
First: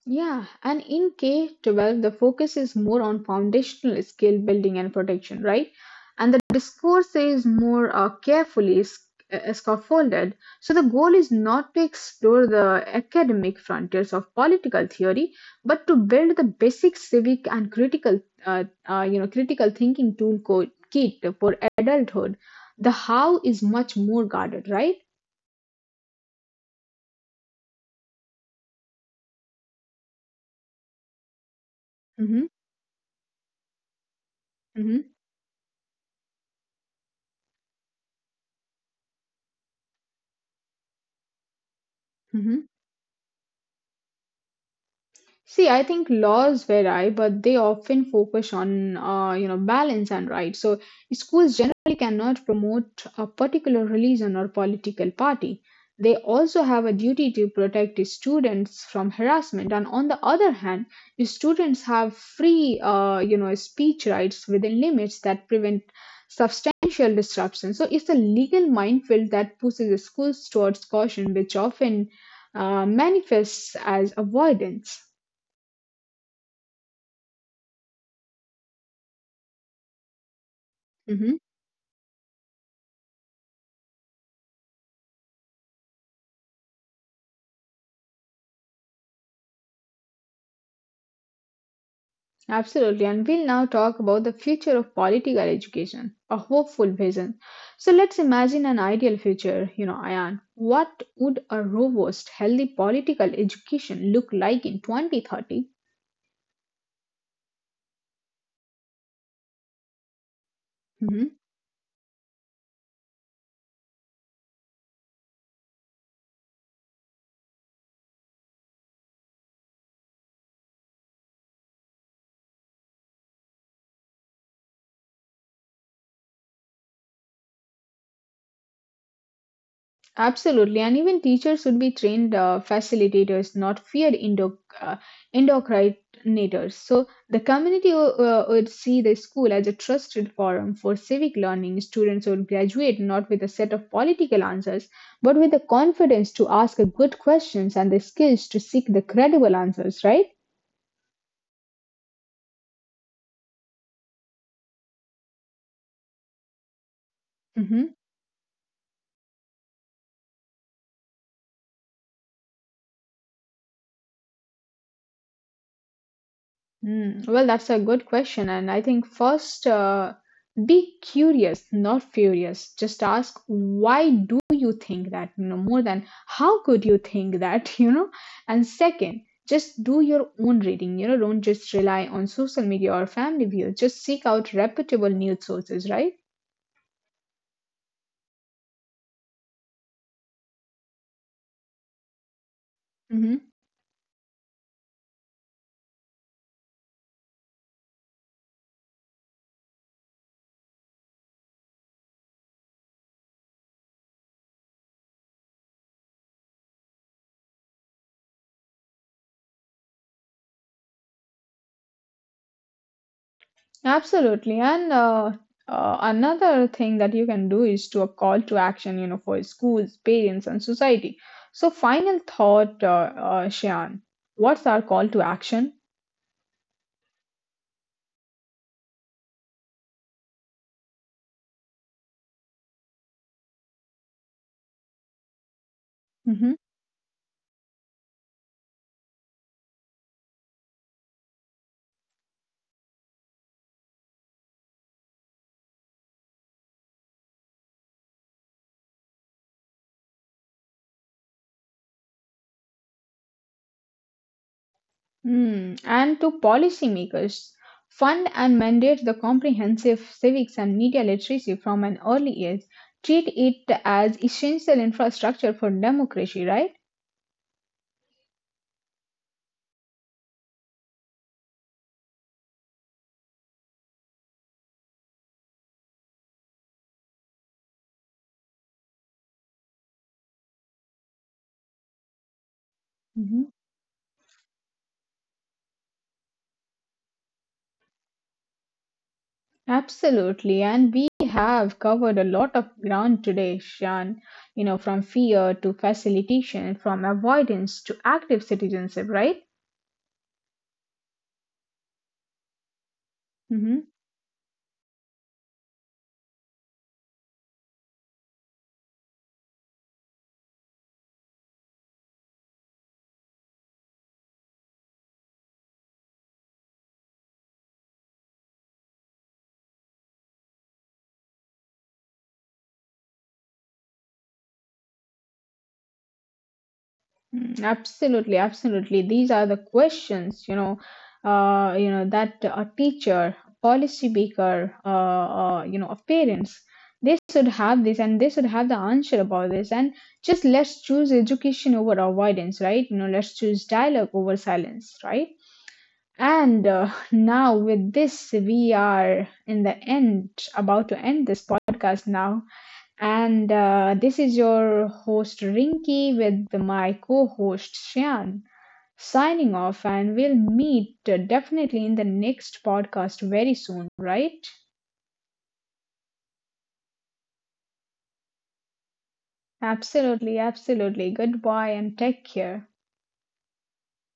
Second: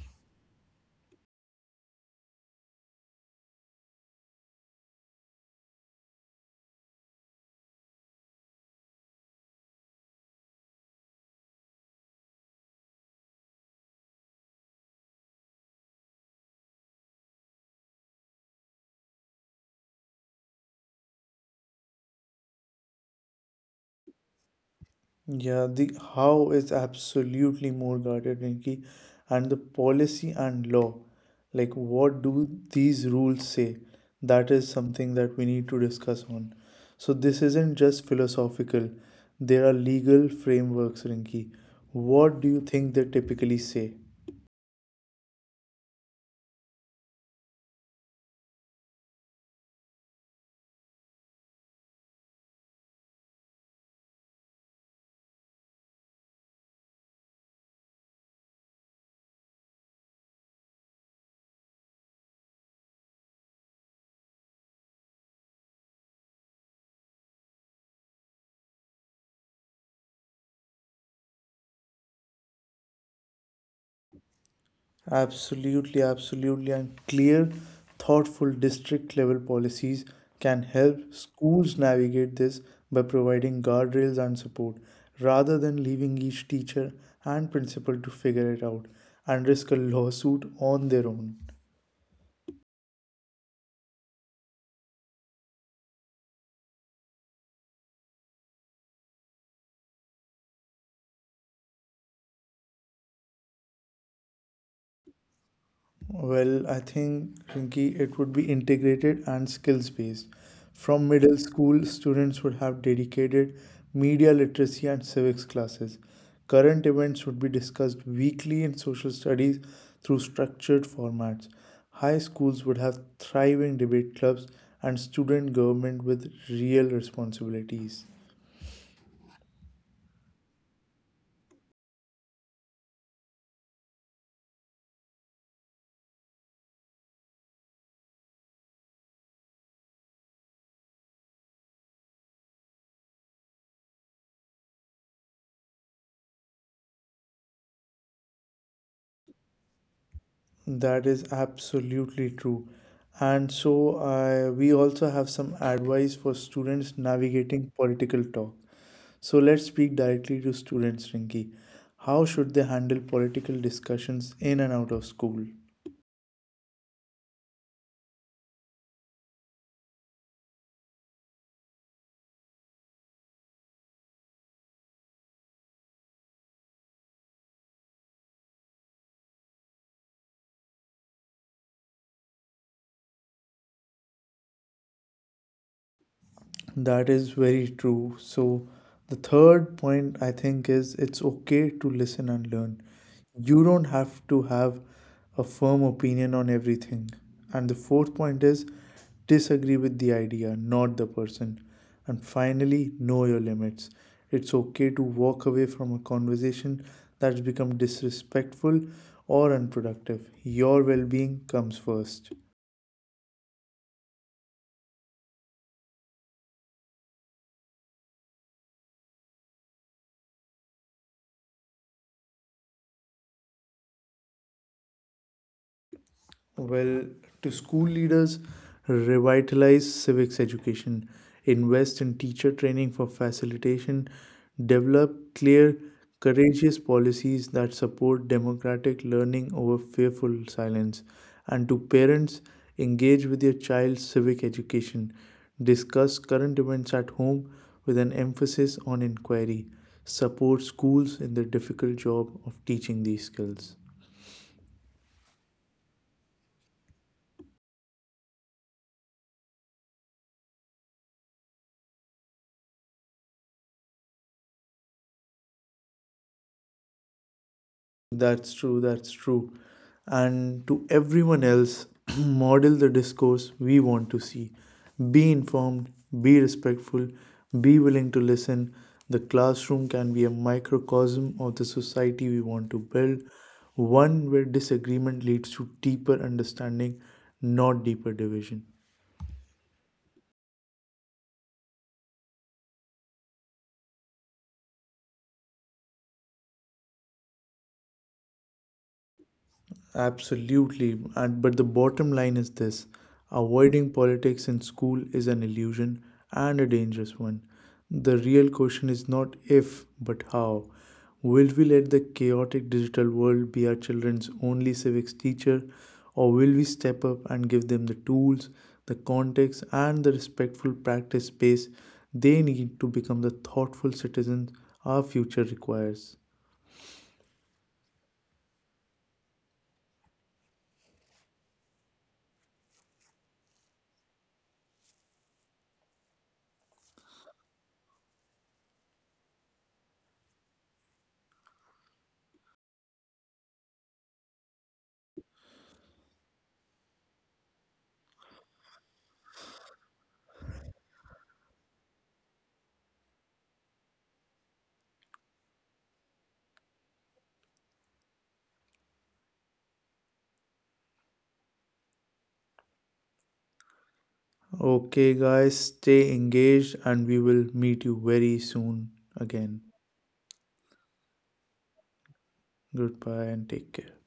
Speaker 1: Yeah, and in K 12, the focus is more on foundational skill building and protection, right? And the discourse is more carefully scaffolded. So, the goal is not to explore the academic frontiers of political theory, but to build the basic civic and critical, you know, critical thinking kit for adulthood. The how is much more guarded, right?
Speaker 2: Yeah, the how is absolutely more guarded, Rinki, and the policy and law. Like, what do
Speaker 1: Mm-hmm,
Speaker 2: these rules say? That is
Speaker 1: mm-hmm,
Speaker 2: something that we need to discuss on. So, this isn't just philosophical, there are legal frameworks, Rinki. What do
Speaker 1: mm-hmm.
Speaker 2: you think they typically say?
Speaker 1: See, I think laws vary, but they often focus on you know balance and right. So schools generally cannot promote a particular religion or political party. They also have a duty to protect the students from harassment. And on the other hand, the students have free you know speech rights within limits that prevent substantial disruption. So it's a legal minefield that pushes schools towards caution, which often manifests as avoidance.
Speaker 2: Absolutely, absolutely. And clear, thoughtful district level policies can help
Speaker 1: Mhm.
Speaker 2: schools navigate this by providing guardrails and support rather than leaving each teacher and principal to figure it out and risk a lawsuit on their own.
Speaker 1: Absolutely. And we'll now talk about the future of political education, a hopeful vision. So let's imagine an ideal future, you know, Ayan. What would a robust, healthy political education look like in 2030?
Speaker 2: Well, I think, Rinki, it would be integrated and skills based. From middle school, students would have dedicated media literacy and civics classes. Current events would be discussed weekly in social studies through structured formats. High schools would have thriving debate clubs and student government with real responsibilities.
Speaker 1: Absolutely, and even teachers should be trained facilitators, not fear indo endocrinators. So the community would see the school as a trusted forum for civic learning. Students would graduate not with a set of political answers, but with the confidence to ask good questions and the skills to seek the credible answers, right?
Speaker 2: That is absolutely true. And so I we also have some advice for students navigating
Speaker 1: Mhm.
Speaker 2: political talk. So let's speak directly to students, Rinki. How should they handle political discussions in and out of school?
Speaker 1: Mm, well, that's a good question. And I think first, be curious, not furious. Just ask, why do you think that? You know, more than how could you think that? <laughs> You know, and second, just do your own reading. You know, don't just rely on social media or family views. Just seek out reputable news sources, right?
Speaker 2: That is very true. So the third point, I think, is it's okay to listen and learn.
Speaker 1: Hmm.
Speaker 2: You don't have to have a firm opinion on everything. And the fourth point is disagree with the idea, not the person. And finally, know your limits. It's okay to walk away from a conversation that's become disrespectful or unproductive. Your well being comes first.
Speaker 1: Absolutely. And another thing that you can do is to a call to action, you know, for schools, parents, and society. So, final thought, Shayan, what's our call to action?
Speaker 2: Well, to school leaders, revitalize civics education, invest in teacher training for facilitation, develop clear,
Speaker 1: Mm-hmm.
Speaker 2: courageous policies that support democratic learning over fearful silence, and to parents, engage with your child's civic education, discuss current events at home with an emphasis on inquiry, support schools in the difficult job of teaching these skills.
Speaker 1: Mm, and to policymakers, fund and mandate the comprehensive civics and media literacy from an early age. Treat it as essential infrastructure for democracy, right?
Speaker 2: That's true, that's true. And to everyone else, <clears throat> model the discourse we want to see. Be informed, be respectful, be willing to listen. The classroom can be a microcosm of the society we want to build,
Speaker 1: Mhm.
Speaker 2: one where disagreement leads to deeper understanding, not deeper division.
Speaker 1: Absolutely, and we have covered a lot of ground today, Shan. You know, from fear to facilitation, from avoidance to active citizenship, right?
Speaker 2: Absolutely. And but the bottom line is this:
Speaker 1: Hmm.
Speaker 2: avoiding politics in school is an illusion and a dangerous one. The real question is not if, but how. Will we let the chaotic digital world be our children's only civics teacher, or will we step up and give them the tools, the context, and the respectful practice space they need to become the thoughtful citizens our future requires?
Speaker 1: Absolutely, absolutely. These are the questions, you know that a teacher, policy maker, you know, of parents, they should have this, and they should have the answer about this. And just let's choose education over avoidance, right? You know, let's choose dialogue over silence, right? And now, with this, we are in the end, about to end this podcast now. And this is your host Rinky with my co host Shyan signing off, and we'll meet definitely in the next podcast very soon, right?
Speaker 2: Okay, guys, stay engaged and we will meet you very soon again.
Speaker 1: Absolutely, absolutely. Goodbye and take care.
Speaker 2: Goodbye and take care.